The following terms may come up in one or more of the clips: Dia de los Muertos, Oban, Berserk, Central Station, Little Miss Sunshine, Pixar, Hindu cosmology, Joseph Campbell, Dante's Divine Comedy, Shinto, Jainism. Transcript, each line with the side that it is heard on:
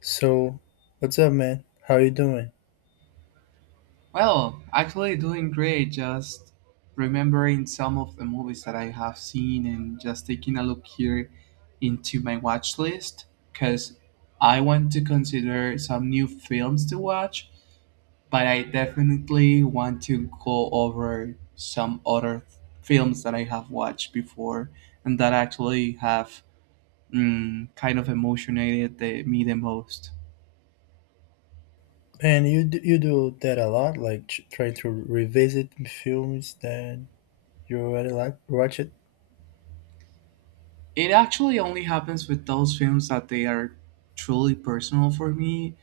left: So, what's up, man? How you doing?
right: Well, actually doing great. Just remembering some of the movies that I have seen and just taking a look here into my watch list because I want to consider some new films to watch, but I definitely want to go over some other films that I have watched before and that actually have kind of emotionated me the most.
left: Man, you do that a lot, like trying to revisit films that you already like watched.
right: It actually only happens with those films that they are truly personal for me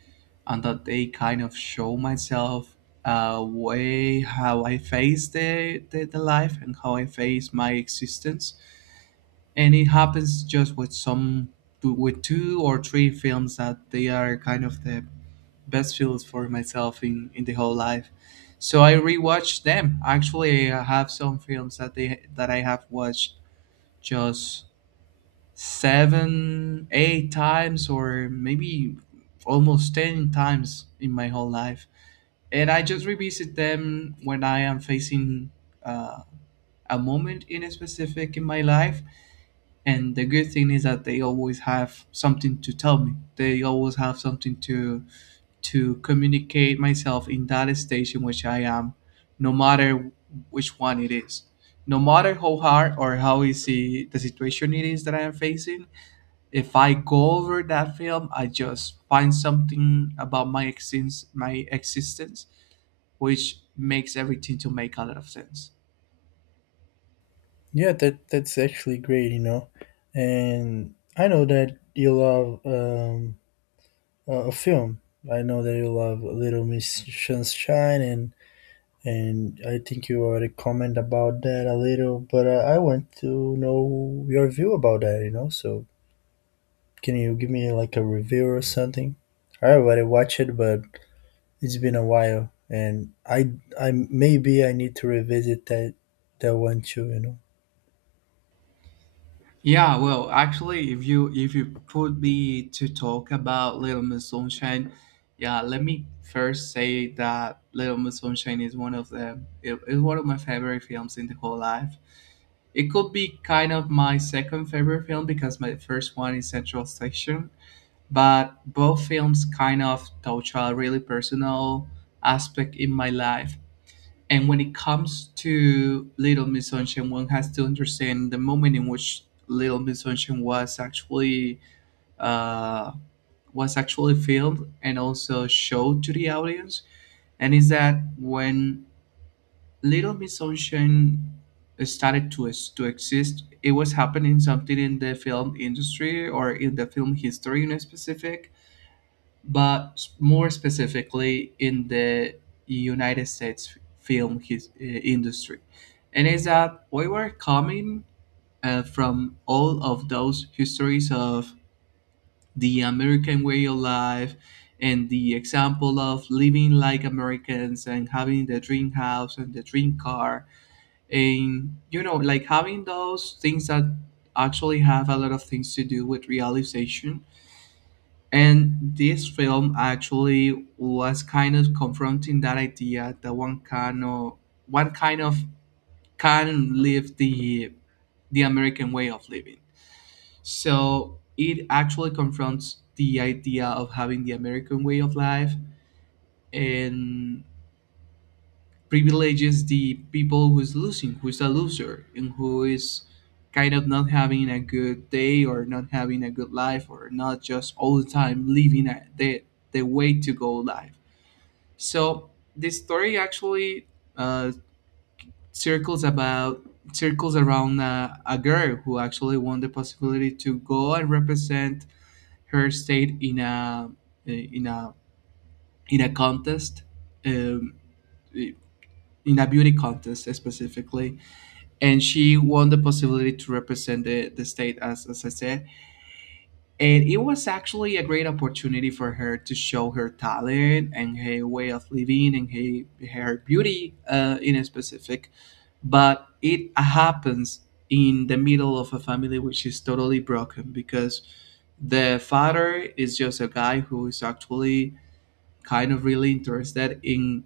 right: and that they kind of show myself way how I face the life and how I face my existence. And it happens just with with two or three films that they are kind of the best films for myself in the whole life. So I rewatched them. Actually, I have some films that they that I have watched just seven, eight times, or maybe almost 10 times in my whole life. And I just revisit them when I am facing uh, a moment in a specific in my life. And the good thing is that they always have something to tell me. They always have something to communicate myself in that stage in which I am, no matter which one it is. No matter how hard or how easy the situation it is that I am facing, if I go over that film, I just find something about my existence, which makes everything to make a lot of sense.
left: Yeah, that's actually great, you know. And I know that you love a film. I know that you love Little Miss Sunshine, and I think you already comment about that a little. But I want to know your view about that, you know. So can you give me like a review or something? I already watched it, but it's been a while, and I maybe I need to revisit that one too. You know.
right: Yeah, well, actually, if you put me to talk about Little Miss Sunshine, yeah, let me first say that Little Miss Sunshine is one of the it is one of my favorite films in the whole life. It could be kind of my second favorite film because my first one is Central Station, but both films kind of touch a really personal aspect in my life. And when it comes to Little Miss Sunshine, one has to understand the moment in which Little Miss Sunshine was uh, actually filmed and also showed to the audience. And is that when Little Miss Sunshine started to exist, it was happening something in the film industry or in the film history in specific but more specifically in the United States film industry. And is that we were coming from all of those histories of the American way of life and the example of living like Americans and having the dream house and the dream car, and you know like having those things that actually have a lot of things to do with realization. And this film actually was kind of confronting that idea that one kind of can live the American way of living. So it actually confronts the idea of having the American way of life and privileges the people who's who's a loser, and who is kind of not having a good day or not having a good life or not just all the time living the way to go life. So this story actually uh, circles about circles around a girl who actually won the possibility to go and represent her state in a in a contest, um, in a beauty contest specifically. And she won the possibility to represent the state as I said, and it was actually a great opportunity for her to show her talent and her way of living and her beauty in a specific, but it happens in the middle of a family which is totally broken because the father is just a guy who is actually kind of really interested in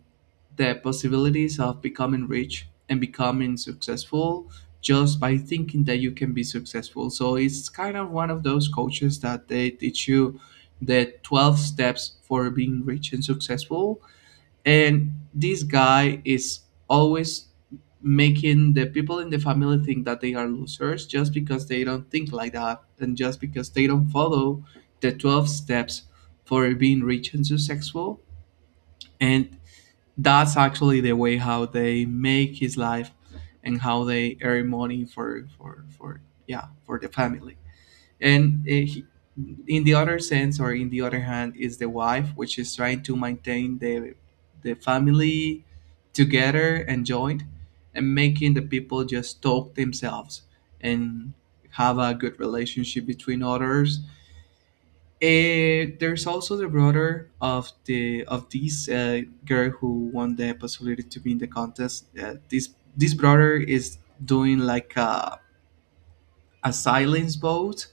right: the possibilities of becoming rich and becoming successful just by thinking that you can be successful. So it's kind of one of those coaches that they teach you the 12 steps for being rich and successful. And this guy is always making the people in the family think that they are losers just because they don't think like that and just because they don't follow the 12 steps for being rich and successful, and that's actually the way how they make his life and how they earn money for yeah, for the family. and eh, he, in the other sense or in the other hand is the wife, which is trying to maintain the family together and joined, and making the people just talk themselves and have a good relationship between others. There's also the brother of the of this girl who won the possibility to be in the contest. This brother is doing like a silence vote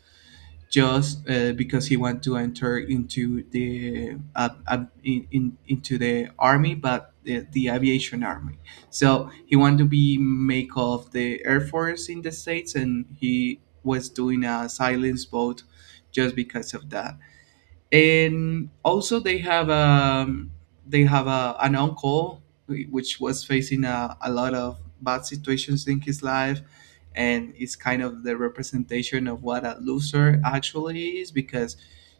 right: just because he want to enter into the into the army, but the aviation army. So he want to be make of the air force in the states, and he was doing a silence vote just because of that. And also they have an uncle which was facing a lot of bad situations in his life, and it's kind of the representation of what a loser actually is because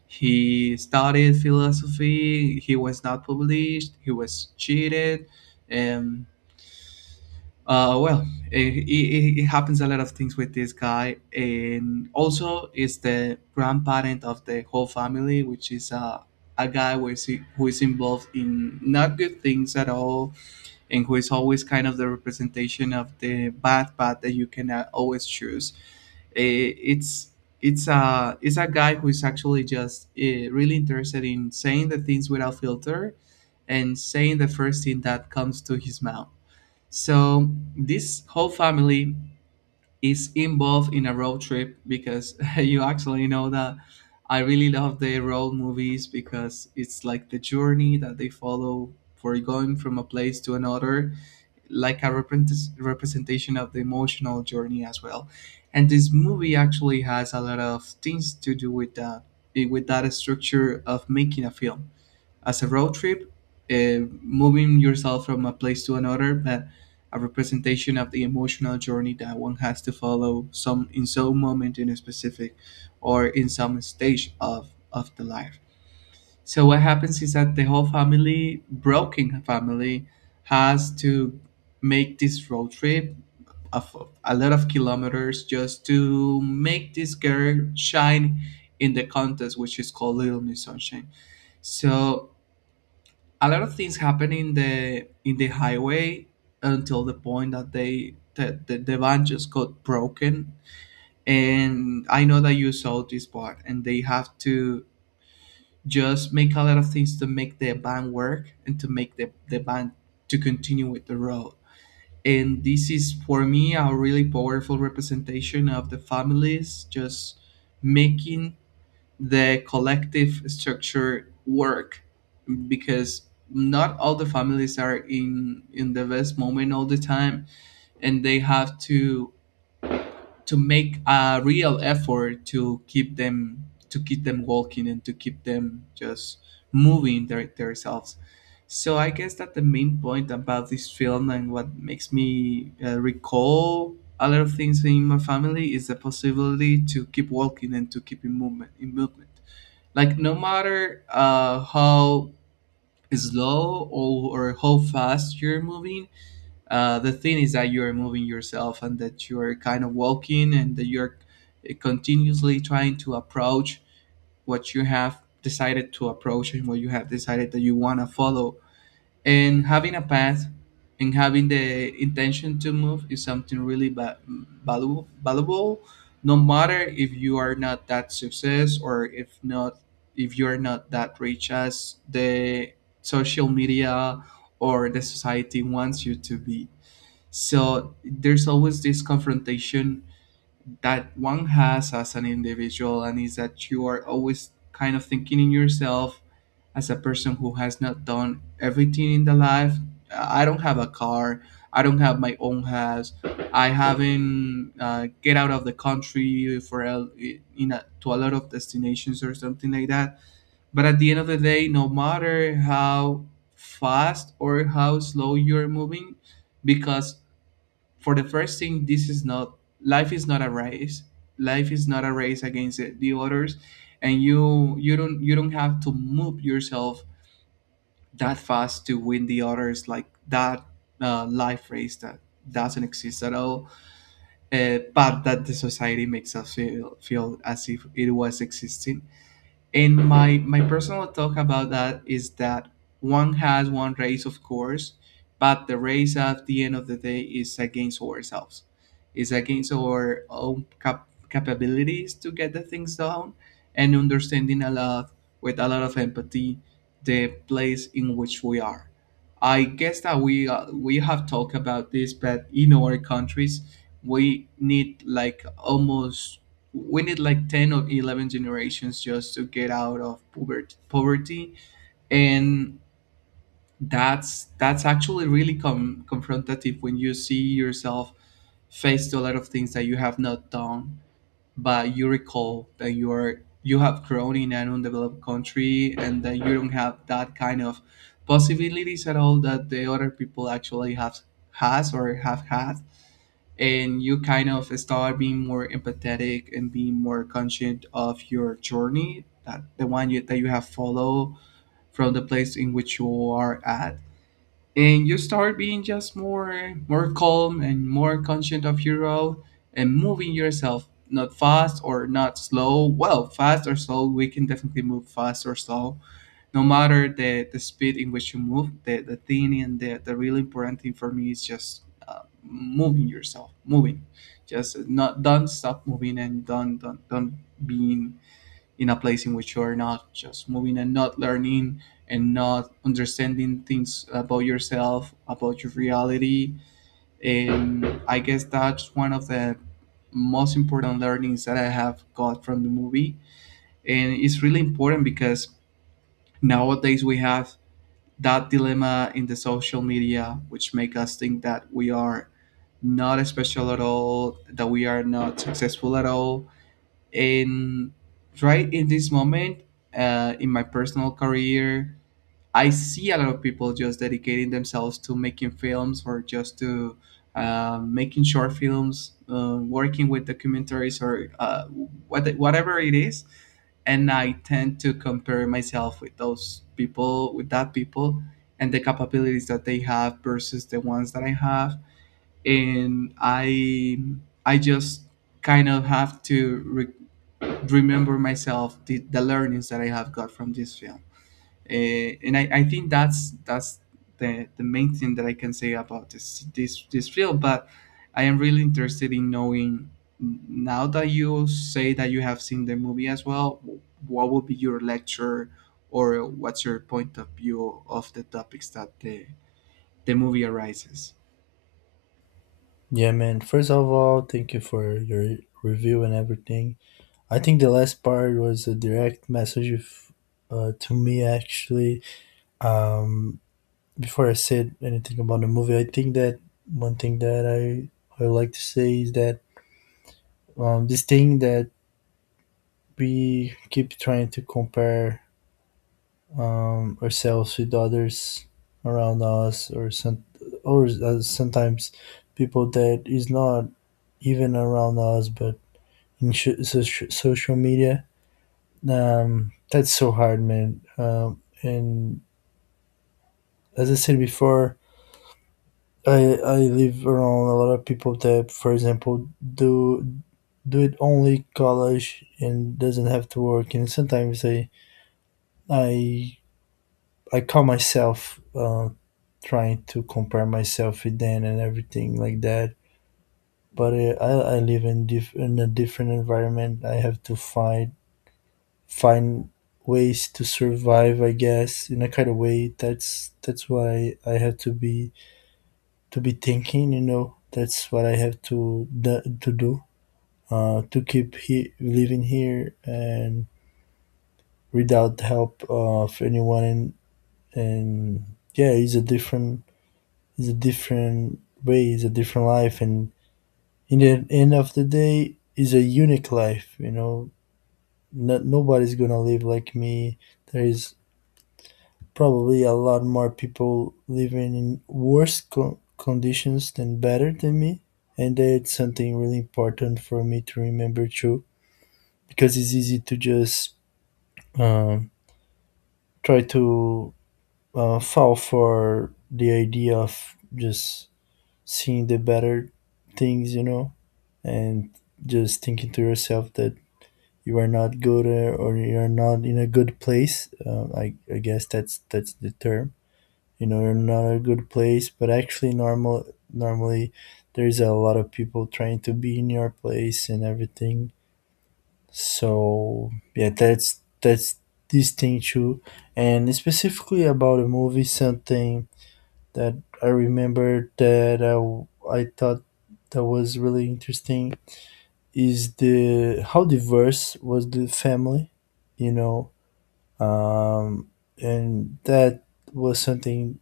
right: he studied philosophy, he was not published, he was cheated and. Uh, well, it happens a lot of things with this guy. And also is the grandparent of the whole family, which is a guy who is involved in not good things at all, and who is always kind of the representation of the bad path that you can always choose. It's it's a guy who is actually just really interested in saying the things without filter and saying the first thing that comes to his mouth. So this whole family is involved in a road trip because you actually know that I really love the road movies because it's like the journey that they follow for going from a place to another, like a representation of the emotional journey as well. And this movie actually has a lot of things to do with that, with that structure of making a film as a road trip, moving yourself from a place to another, but a representation of the emotional journey that one has to follow some in some moment in a specific or in some stage of the life. So what happens is that the whole family, broken family, has to make this road trip of a lot of kilometers just to make this girl shine in the contest, which is called Little Miss Sunshine. So a lot of things happen in the highway until the point that the van just got broken. And I know that you saw this part, and they have to just make a lot of things to make the van work and to make the van to continue with the road. And this is for me a really powerful representation of the families just making the collective structure work, because not all the families are in the best moment all the time, and they have to make a real effort to keep them, to keep them walking, and to keep them just moving themselves. So I guess that the main point about this film and what makes me recall a lot of things in my family is the possibility to keep walking and to keep in movement, like no matter how slow or how fast you're moving. The thing is that you're moving yourself and that you're kind of walking and that you're continuously trying to approach what you have decided to approach and what you have decided that you want to follow, and having a path and having the intention to move is something really valuable no matter if you are not that success, or if not, if you are not that rich as the social media or the society wants you to be. So there's always this confrontation that one has as an individual, and is that you are always kind of thinking in yourself as a person who has not done everything in the life. I don't have a car, I don't have my own house, I haven't get out of the country for a, in a, to a lot of destinations or something like that. But at the end of the day, no matter how fast or how slow you're moving, because for the first thing, this is not, life is not a race. Life is not a race against the others, and you don't, you don't have to move yourself that fast to win the others, like that life race that doesn't exist at all. But that the society makes us feel as if it was existing. And my personal talk about that is that one has one race, of course, but the race at the end of the day is against ourselves. It's against our own capabilities to get the things down, and understanding a lot, with a lot of empathy, the place in which we are. I guess that we have talked about this, but in our countries, we need like almost, we need like 10 or 11 generations just to get out of poverty. And that's actually really confrontative when you see yourself face to a lot of things that you have not done, but you recall that you have grown in an undeveloped country, and that you don't have that kind of possibilities at all that the other people actually have has or have had. And you kind of start being more empathetic and being more conscient of your journey, that the that you have followed from the place in which you are at. And you start being just more calm and more conscient of your role, and moving yourself not fast or not slow, well, fast or slow, we can definitely move fast or slow. No matter the speed in which you move, the thing and the really important thing for me is just moving yourself, moving, just not, don't stop moving, and don't being in a place in which you are not just moving and not learning and not understanding things about yourself, about your reality. And I guess that's one of the most important learnings that I have got from the movie. And it's really important because nowadays we have that dilemma in the social media, which make us think that we are not special at all, that we are not successful at all, and right in this moment in my personal career, I see a lot of people just dedicating themselves to making films, or just to making short films, working with documentaries, or whatever it is. And I tend to compare myself with those people, with that people, and the capabilities that they have versus the ones that I have. And I just kind of have to remember myself the learnings that I have got from this film. And I think that's the main thing that I can say about this this film. But I am really interested in knowing, now that you say that you have seen the movie as well, what would be your lecture, or what's your point of view of the topics that the movie arises?
left: Yeah, man. First of all, thank you for your review and everything. I think the last part was a direct message to me actually. Um, Before I said anything about the movie, I think that one thing that I would like to say is that this thing that we keep trying to compare ourselves with others around us, or some, or sometimes people that is not even around us but in social media, that's so hard, man, and as I said before, I live around a lot of people that, for example, do do it only college and doesn't have to work, and sometimes i I call myself, trying to compare myself with them and everything like that. But I live in, in a different environment. I have to find find ways to survive, I guess, in a kind of way. That's why I have to be thinking. You know, that's what I have to to do, to keep living here and without help of anyone. And yeah, it's a different, it's a different way, it's a different life, and in the end of the day is a unique life, you know. No, Nobody's gonna live like me. There is probably a lot more people living in worse conditions than better than me, and that's something really important for me to remember too, because it's easy to just, um, try to, fall for the idea of just seeing the better things, you know, and just thinking to yourself that you are not good, or you're not in a good place. I guess that's the term. You know, you're not in a good place, but actually, normally there's a lot of people trying to be in your place and everything. So yeah, that's this thing too. And specifically about a movie, something that I remember that I thought that was really interesting is the how diverse was the family, you know. um, and that was something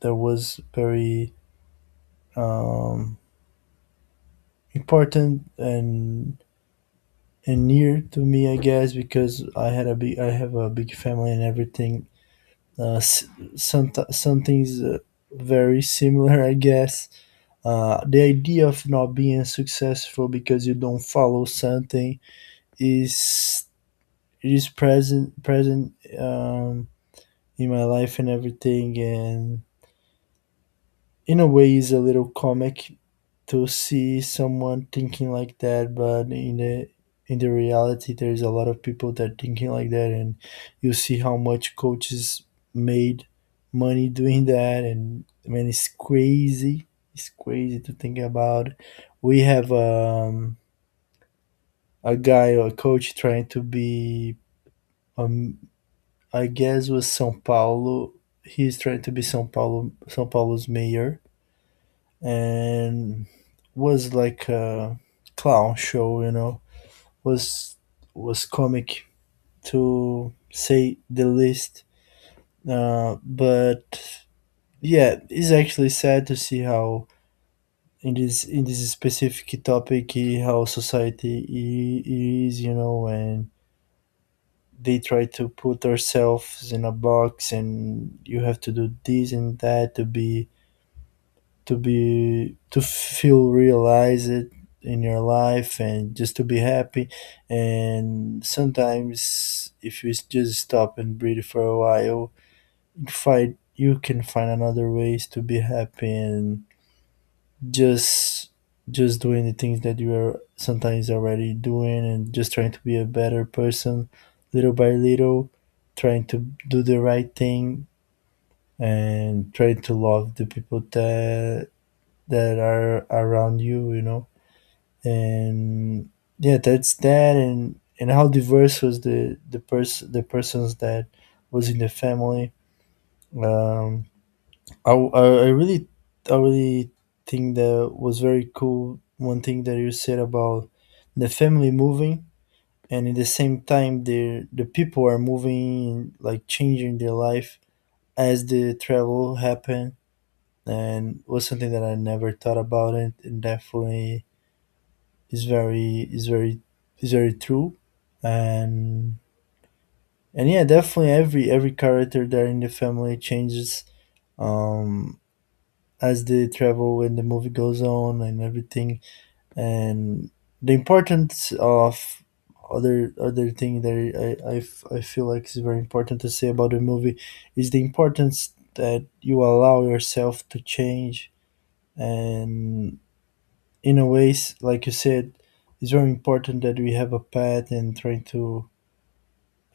left: that was very, um, important and near to me, I guess, because I had a big, I have a big family and everything. Uh, s- some some things very similar, I guess. The idea of not being successful because you don't follow something is, it is present, in my life and everything. And in a way is a little comic to see someone thinking like that, but in the, in the reality, there's a lot of people that thinking like that. And you see how much coaches made money doing that, and man, it's crazy. It's crazy to think about. We have, a guy or a coach trying to be, um, I guess was Sao Paulo, he's trying to be Sao Paulo's mayor. And was like a clown show, you know, was was comic to say the least. But yeah, it's actually sad to see how in this specific topic, how society is, you know, and they try to put ourselves in a box, and you have to do this and that to be, to feel realized in your life and just to be happy. And sometimes if you just stop and breathe for a while, you find, you can find another ways to be happy and just, doing the things that you are sometimes already doing, and just trying to be a better person little by little, trying to do the right thing, and trying to love the people that that are around you, you know. And yeah, that's that. And how diverse was the person the persons that was in the family. um I really, I really think that was very cool. One thing that you said about the family moving and at the same time the people are moving, like changing their life as the travel happened, and was something that I never thought about it. And definitely is very, is very is very true. and and yeah, definitely every character there in the family changes, um as they travel and the movie goes on and everything. And the importance of other thing that I feel like is very important to say about the movie is the importance that you allow yourself to change. And in a ways, like you said, it's very important that we have a path and try to,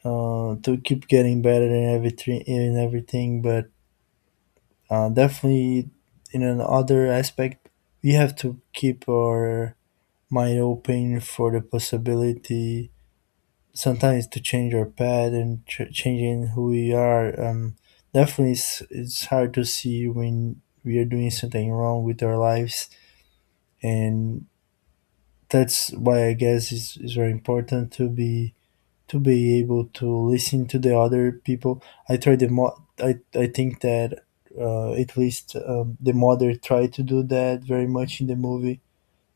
left: to keep getting better in everything, in everything. But definitely, in another aspect, we have to keep our mind open for the possibility sometimes to change our path and changing who we are. Definitely, it's hard to see when we are doing something wrong with our lives. And that's why I guess it's very important to be able to listen to the other people. I try the I think that, at least, the mother tried to do that very much in the movie.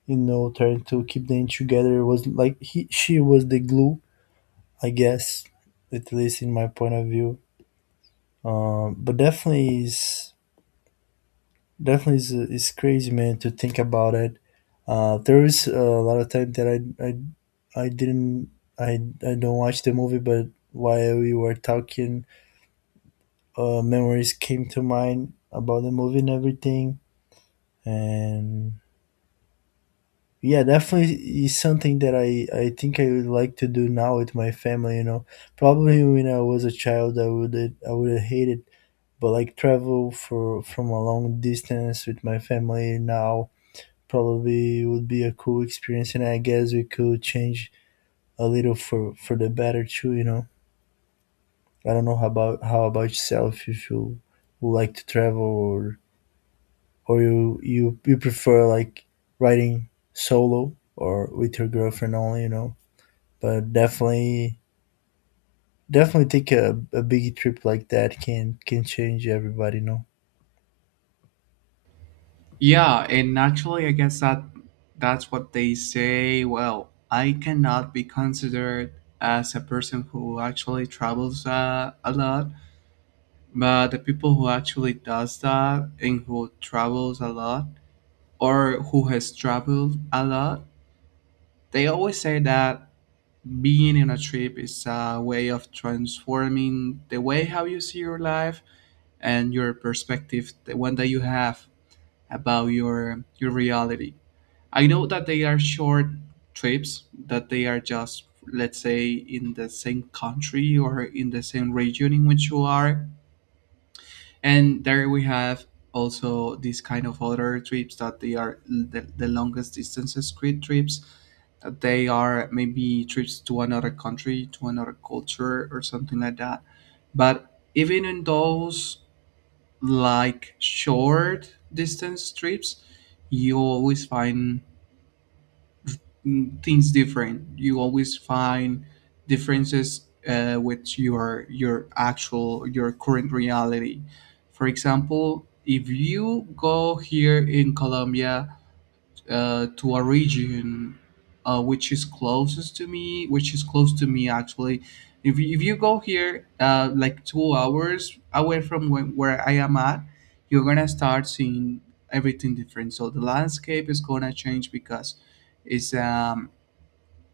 left: You know, trying to keep them together. It was like he she was the glue, I guess, at least in my point of view. But definitely is crazy, man, to think about it. There is a lot of time that I didn't. I I don't watch the movie, but while we were talking, memories came to mind about the movie and everything. And yeah, definitely is something that I think I would like to do now with my family. You know, probably when I was a child, I would, I would have hated, but like travel for from a long distance with my family now probably would be a cool experience, and I guess we could change a little for the better too. You know. I don't know how about, how about yourself. If you would like to travel, or you you prefer like riding solo or with your girlfriend only, you know. But definitely take a big trip like that can change everybody, you know.
right: Yeah, and actually, I guess that that's what they say. Well, I cannot be considered as a person who actually travels a lot, but the people who actually does that and who travels a lot, or who has traveled a lot, they always say that being in a trip is a way of transforming the way how you see your life and your perspective, the one that you have about your reality. I know that they are short trips, that they are just, let's say, in the same country or in the same region in which you are. And there we have also these kind of other trips that they are the longest distances street trips, that they are maybe trips to another country, to another culture, or something like that. But even in those like short distance trips, you always find, mm, things different. You always find differences with your current reality. For example, if you go here in Colombia to a region which is close to me actually. If you go here like 2 hours away from where I am at, you're gonna start seeing everything different. So the landscape is gonna change because it's um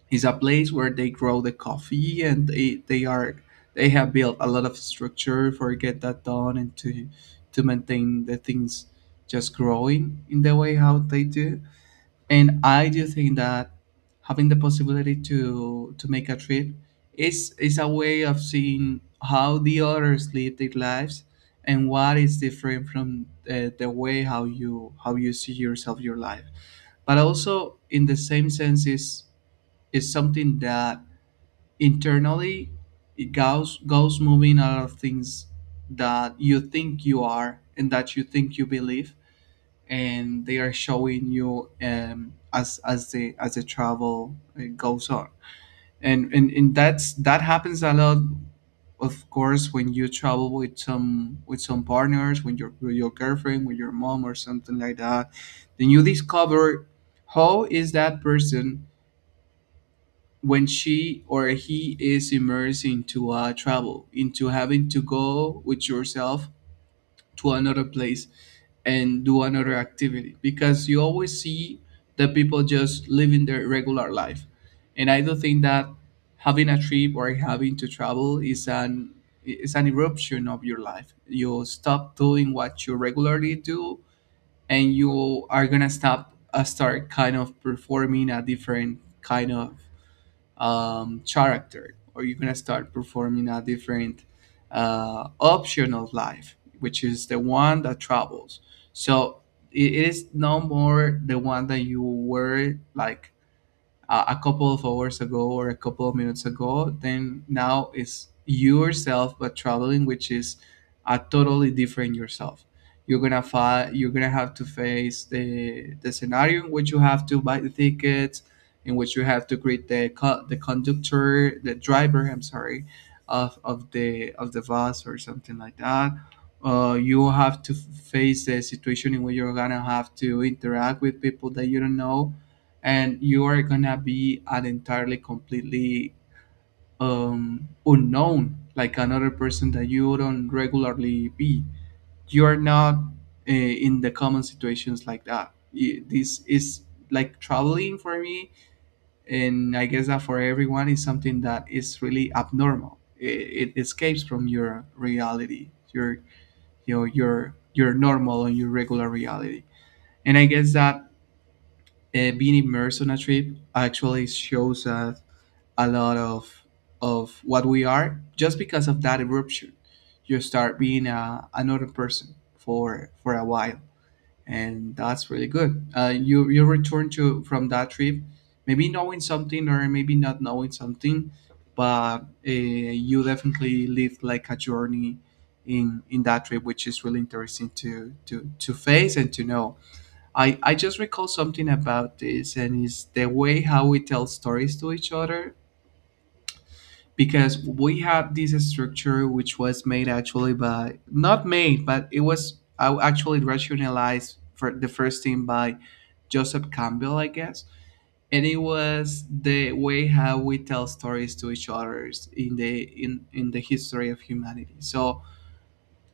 right: it's a place where they grow the coffee, and they are they have built a lot of structure for get that done, and to maintain the things just growing in the way how they do. And I do think that having the possibility to make a trip is a way of seeing how the others live their lives, and what is different from the way how you see yourself your life. But also in the same sense is something that internally it goes moving a lot of things that you think you are and that you think you believe, and they are showing you, as the travel goes on. And that's, that happens a lot, of course, when you travel with some, with some partners, when your with your girlfriend, with your mom, or something like that. Then you discover how is that person when she or he is immersed into travel, into having to go with yourself to another place and do another activity, because you always see the people just living their regular life. And I do think that having a trip or having to travel is an, is an eruption of your life. You stop doing what you regularly do, and you are gonna stop start kind of performing a different kind of, character, or you're going to start performing a different option of life, which is the one that travels. So it is no more the one that you were like a couple of hours ago or a couple of minutes ago. Then now it's yourself but traveling, which is a totally different yourself. You're gonna you're gonna have to face the scenario in which you have to buy the tickets, in which you have to greet the the conductor, the driver, I'm sorry, of the bus or something like that. You have to face the situation in which you're gonna have to interact with people that you don't know, and you are gonna be an entirely, completely, unknown, like another person that you don't regularly be. You're not in the common situations like that. This is like traveling for me, and I guess that for everyone is something that is really abnormal. It escapes from your reality, your, you know, your normal and your regular reality. And I guess that being immersed on a trip actually shows us a lot of what we are, just because of that eruption, you start being a, another person for a while. And that's really good. You you return to from that trip maybe knowing something or maybe not knowing something, but you definitely lived like a journey in that trip, which is really interesting to face and to know. I just recall something about this, and it's the way how we tell stories to each other, because we have this structure which was made, actually, by, not made, but it was actually rationalized for the first thing by Joseph Campbell, I guess. And it was the way how we tell stories to each others in the in the history of humanity. So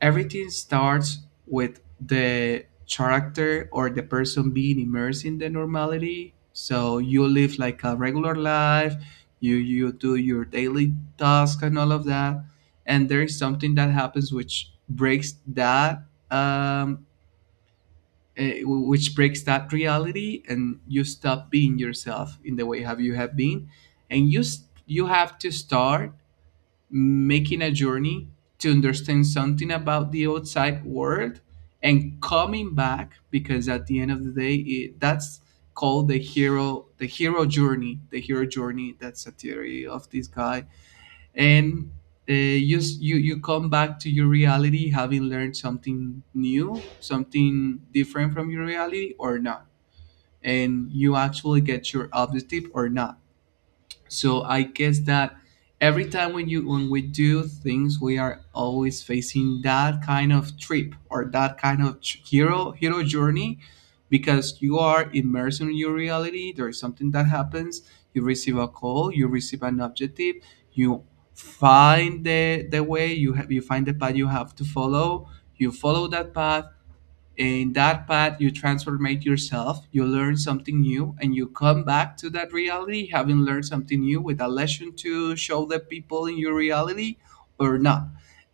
right: everything starts with the character or the person being immersed in the normality. So you live like a regular life, you do your daily task and all of that, and there is something that happens which breaks that, um which breaks that reality, and you stop being yourself in the way have you have been, and you you have to start making a journey to understand something about the outside world, and coming back. Because at the end of the day it, that's called the hero journey. That's a theory of this guy. And you, you you come back to your reality having learned something new, something different from your reality or not, and you actually get your objective or not. So I guess that every time when you, when we do things, we are always facing that kind of trip or that kind of hero journey, because you are immersed in your reality. There is something that happens. You receive a call. You receive an objective. You find the way. You have, you find the path you have to follow. You follow that path in that path you transformate yourself, you learn something new, and you come back to that reality having learned something new with a lesson to show the people in your reality or not.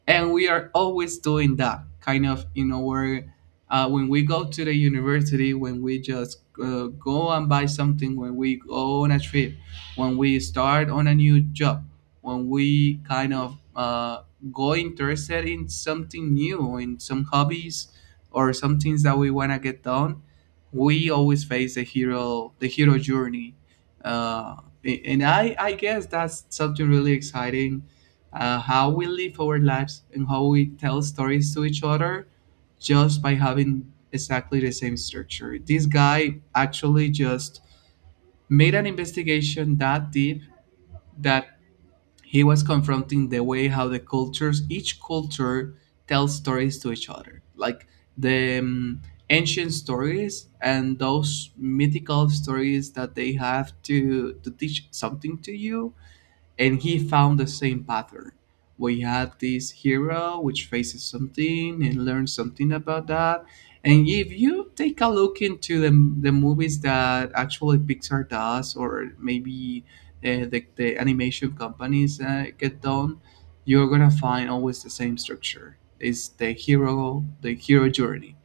right: And we are always doing that kind of in our when we go to the university, when we just go and buy something, when we go on a trip, when we start on a new job, when we kind of go interested in something new, in some hobbies or some things that we want to get done, we always face the hero journey. Uh, a- and i i guess that's something really exciting, how we live our lives and how we tell stories to each other, just by having exactly the same structure. This guy actually just made an investigation that deep, that he was confronting the way how the cultures, each culture, tells stories to each other, like the ancient stories and those mythical stories that they have to teach something to you, and he found the same pattern. We had this hero which faces something and learns something about that. And if you take a look into the movies that actually Pixar does, or maybe the animation companies get done, you're gonna find always the same structure. It's the hero journey.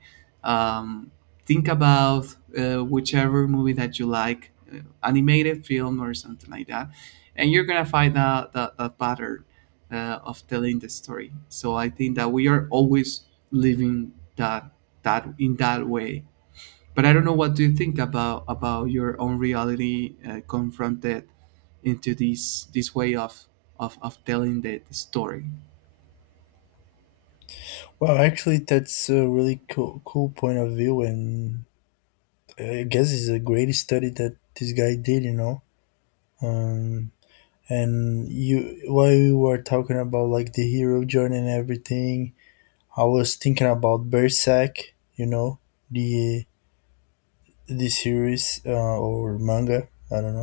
right: Um, think about whichever movie that you like, animated film or something like that, and you're gonna find that pattern of telling the story. So I think that we are always living that in that way. But I don't know, what do you think about your own reality confronted into this way of telling the story?
left: Well, actually, that's a really cool point of view. And I guess it's a great study that this guy did, you know. Um and you, while we were talking about like the hero journey and everything, I was thinking about Berserk, you know, the the series, or manga, I don't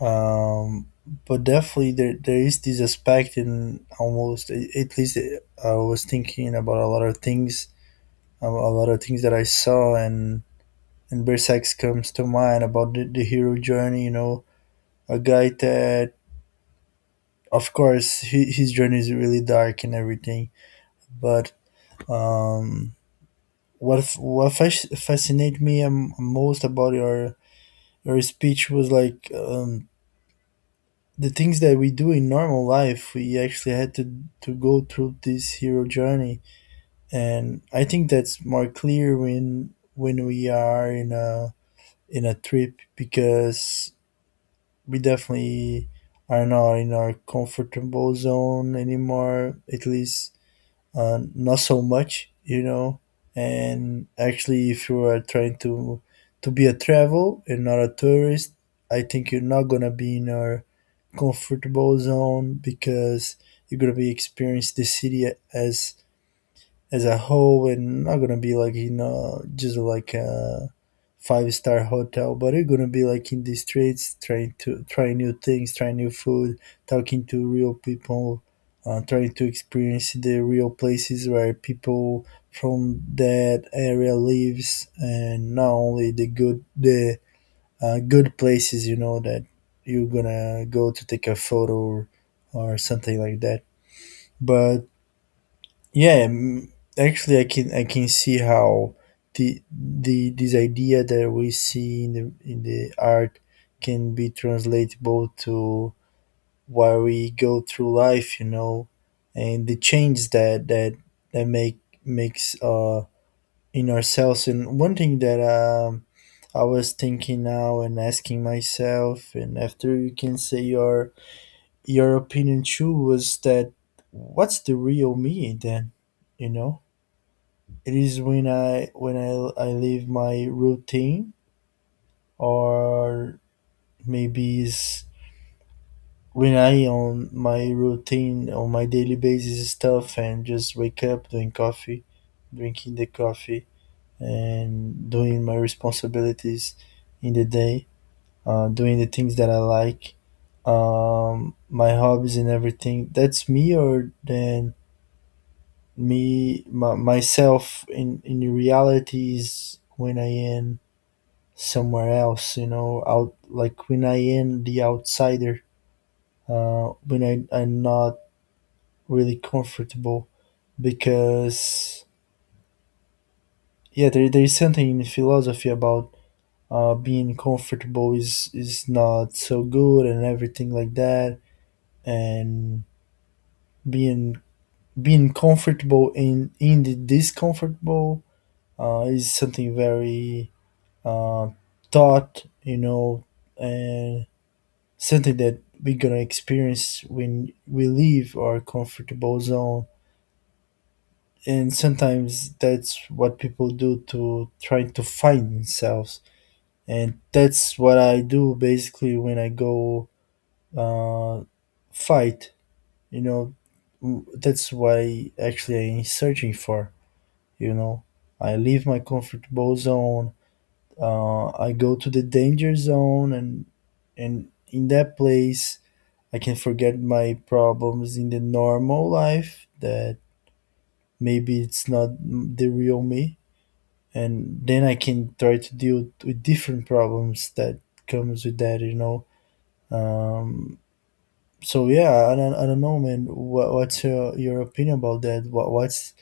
left: know. But definitely there, there is this aspect in almost at least, I was thinking about a lot of things, a lot of things that I saw. And Berserk comes to mind about the hero journey, you know, a guy that, of course, he, his journey is really dark and everything. But um what fascinated me, most about your speech was like, the things that we do in normal life, we actually had to go through this hero journey. And I think that's more clear when we are in a, in a trip, because we definitely are not in our comfortable zone anymore, at least, not so much, you know. And actually, if you are trying to be a travel and not a tourist, I think you're not gonna be in our comfortable zone, because you're gonna be experience the city as a whole, and not gonna be like, you know, just like a five-star hotel, but you're gonna be like in the streets, trying to try new things, try new food, talking to real people, trying to experience the real places where people from that area lives, and not only the good places, you know, that you're gonna go to take a photo, or something like that. But yeah, actually, I can see how the this idea that we see in the, in the art can be translatable to where we go through life, you know, and the change that that makes, in ourselves. And one thing that I was thinking now and asking myself, and after you can say your opinion too, was that what's the real me then, you know? It is when I leave my routine, or maybe it's when I on my routine on my daily basis stuff and just wake up doing coffee, drinking the coffee and doing my responsibilities in the day, doing the things that I like, my hobbies and everything. That's me, or then myself in reality is when I am somewhere else, you know, out, like when I am the outsider, when I'm not really comfortable. Because yeah, there is something in philosophy about being comfortable is not so good and everything like that, and being being comfortable in the discomfortable is something very uh, taught, you know, and something that we're gonna experience when we leave our comfortable zone. And sometimes that's what people do to try to find themselves. And that's what I do basically when I go uh, fight. You know, that's why actually I'm searching for. You know, I leave my comfortable zone. I go to the danger zone, and in that place, I can forget my problems in the normal life that maybe it's not the real me, and then I can try to deal with different problems that comes with that, you know. Um, so yeah, I don't know, man. What's your opinion about that? What's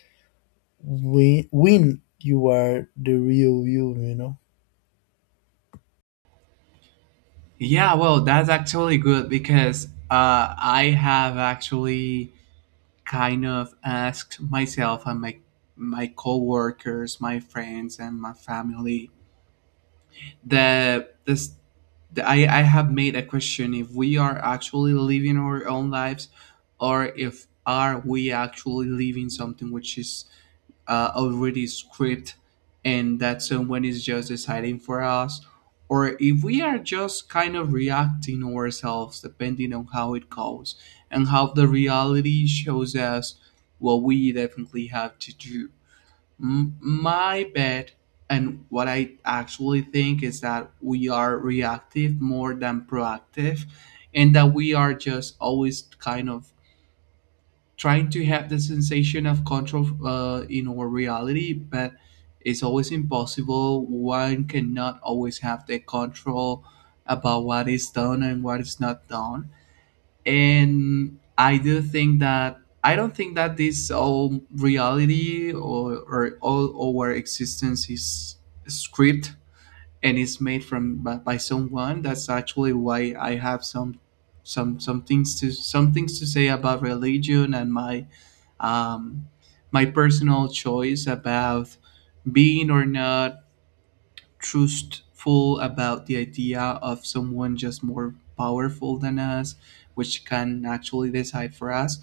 left: when you are the real you, you know?
right: Yeah, well, that's actually good because I have actually kind of asked myself and my coworkers, my friends, and my family the this the, I have made a question, if we are actually living our own lives, or if are we actually living something which is already script, and that someone is just deciding for us, or if we are just kind of reacting ourselves depending on how it goes and how the reality shows us what we definitely have to do. My bet and what I actually think is that we are reactive more than proactive, and that we are just always kind of trying to have the sensation of control in our reality. But it's always impossible, one cannot always have the control about what is done and what is not done. And I do think that, I don't think that this all reality, or all our existence is script and is made from by someone. That's actually why I have some things to say about religion and my um my personal choice about being or not trustful about the idea of someone just more powerful than us, which can actually decide for us.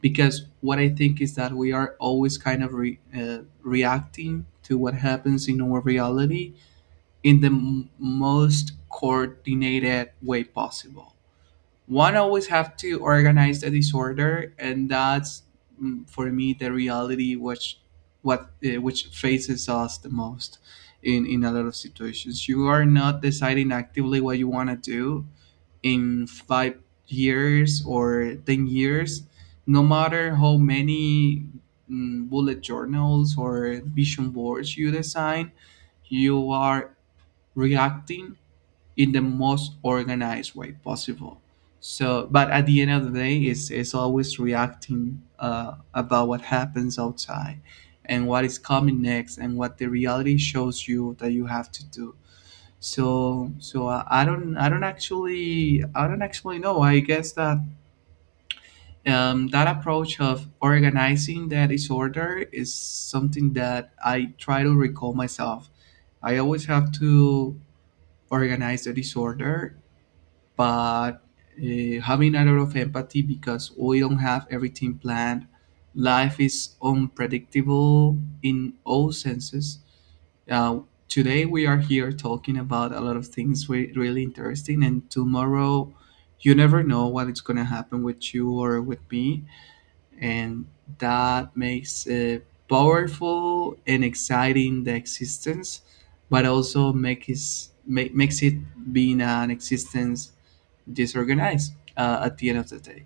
right: Because what I think is that we are always kind of reacting to what happens in our reality in the most coordinated way possible. One always have to organize the disorder, and that's, mm, for me the reality which what which faces us the most. In a lot of situations you are not deciding actively what you want to do in 5 years or 10 years, no matter how many, mm, bullet journals or vision boards you design, you are reacting in the most organized way possible. So, but at the end of the day, it's always reacting about what happens outside and what is coming next and what the reality shows you that you have to do. So, so I, I don't actually know. I guess that that approach of organizing that disorder is something that I try to recall myself. I always have to organize the disorder, but having a lot of empathy, because we don't have everything planned. Life is unpredictable in all senses. Uh, Today we are here talking about a lot of things we really interesting, and tomorrow you never know what is going to happen with you or with me, and that makes it powerful and exciting the existence, but also makes it being an existence disorganized at the end of the day.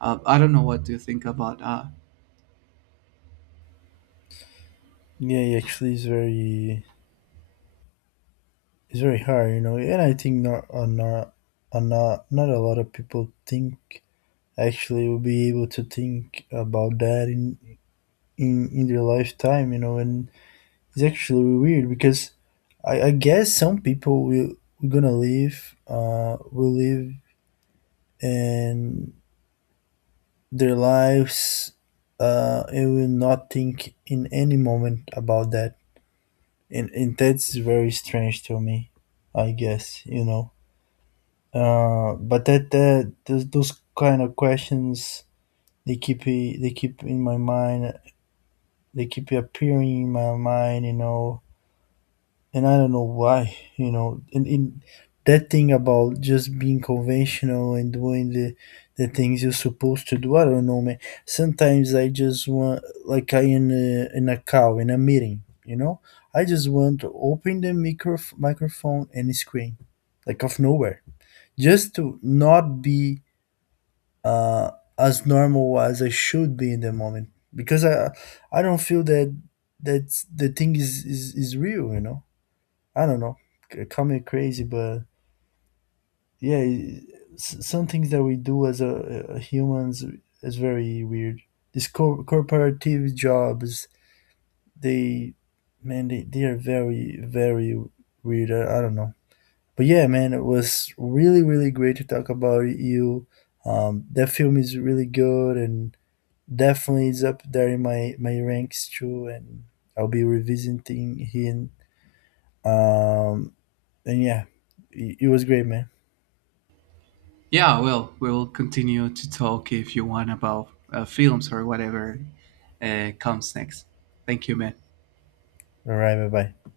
right: I don't know what to think about.
left: Yeah, it actually, it's very, it's very hard, you know. And I think not, not, not a lot of people think, actually will be able to think about that in their lifetime, you know. And it's actually really weird because I guess some people will gonna live will live and their lives and will not think in any moment about that. And that's very strange to me, I guess, you know. But those kind of questions they they keep in my mind, they keep appearing in my mind, you know, and I don't know why, you know, and that thing about just being conventional and doing the things you're supposed to do. I don't know, man. Sometimes I just want, like, I in a call in a meeting, you know, I just want to open the microphone and screen, like, of nowhere, just to not be uh, as normal as I should be in the moment, because I don't feel that that the thing is real, you know. I don't know. Call me crazy, but yeah, some things that we do as a humans is very weird. These corporative jobs, they, man, they are very, very weird. I don't know. But yeah, man, it was really, really great to talk about you. That film is really good, and definitely is up there in my my ranks too, and I'll be revisiting him. Um, and yeah, it was great, man.
right: Yeah, well, we'll continue to talk if you want about films or whatever comes next. Thank you, man.
left: All right, bye bye.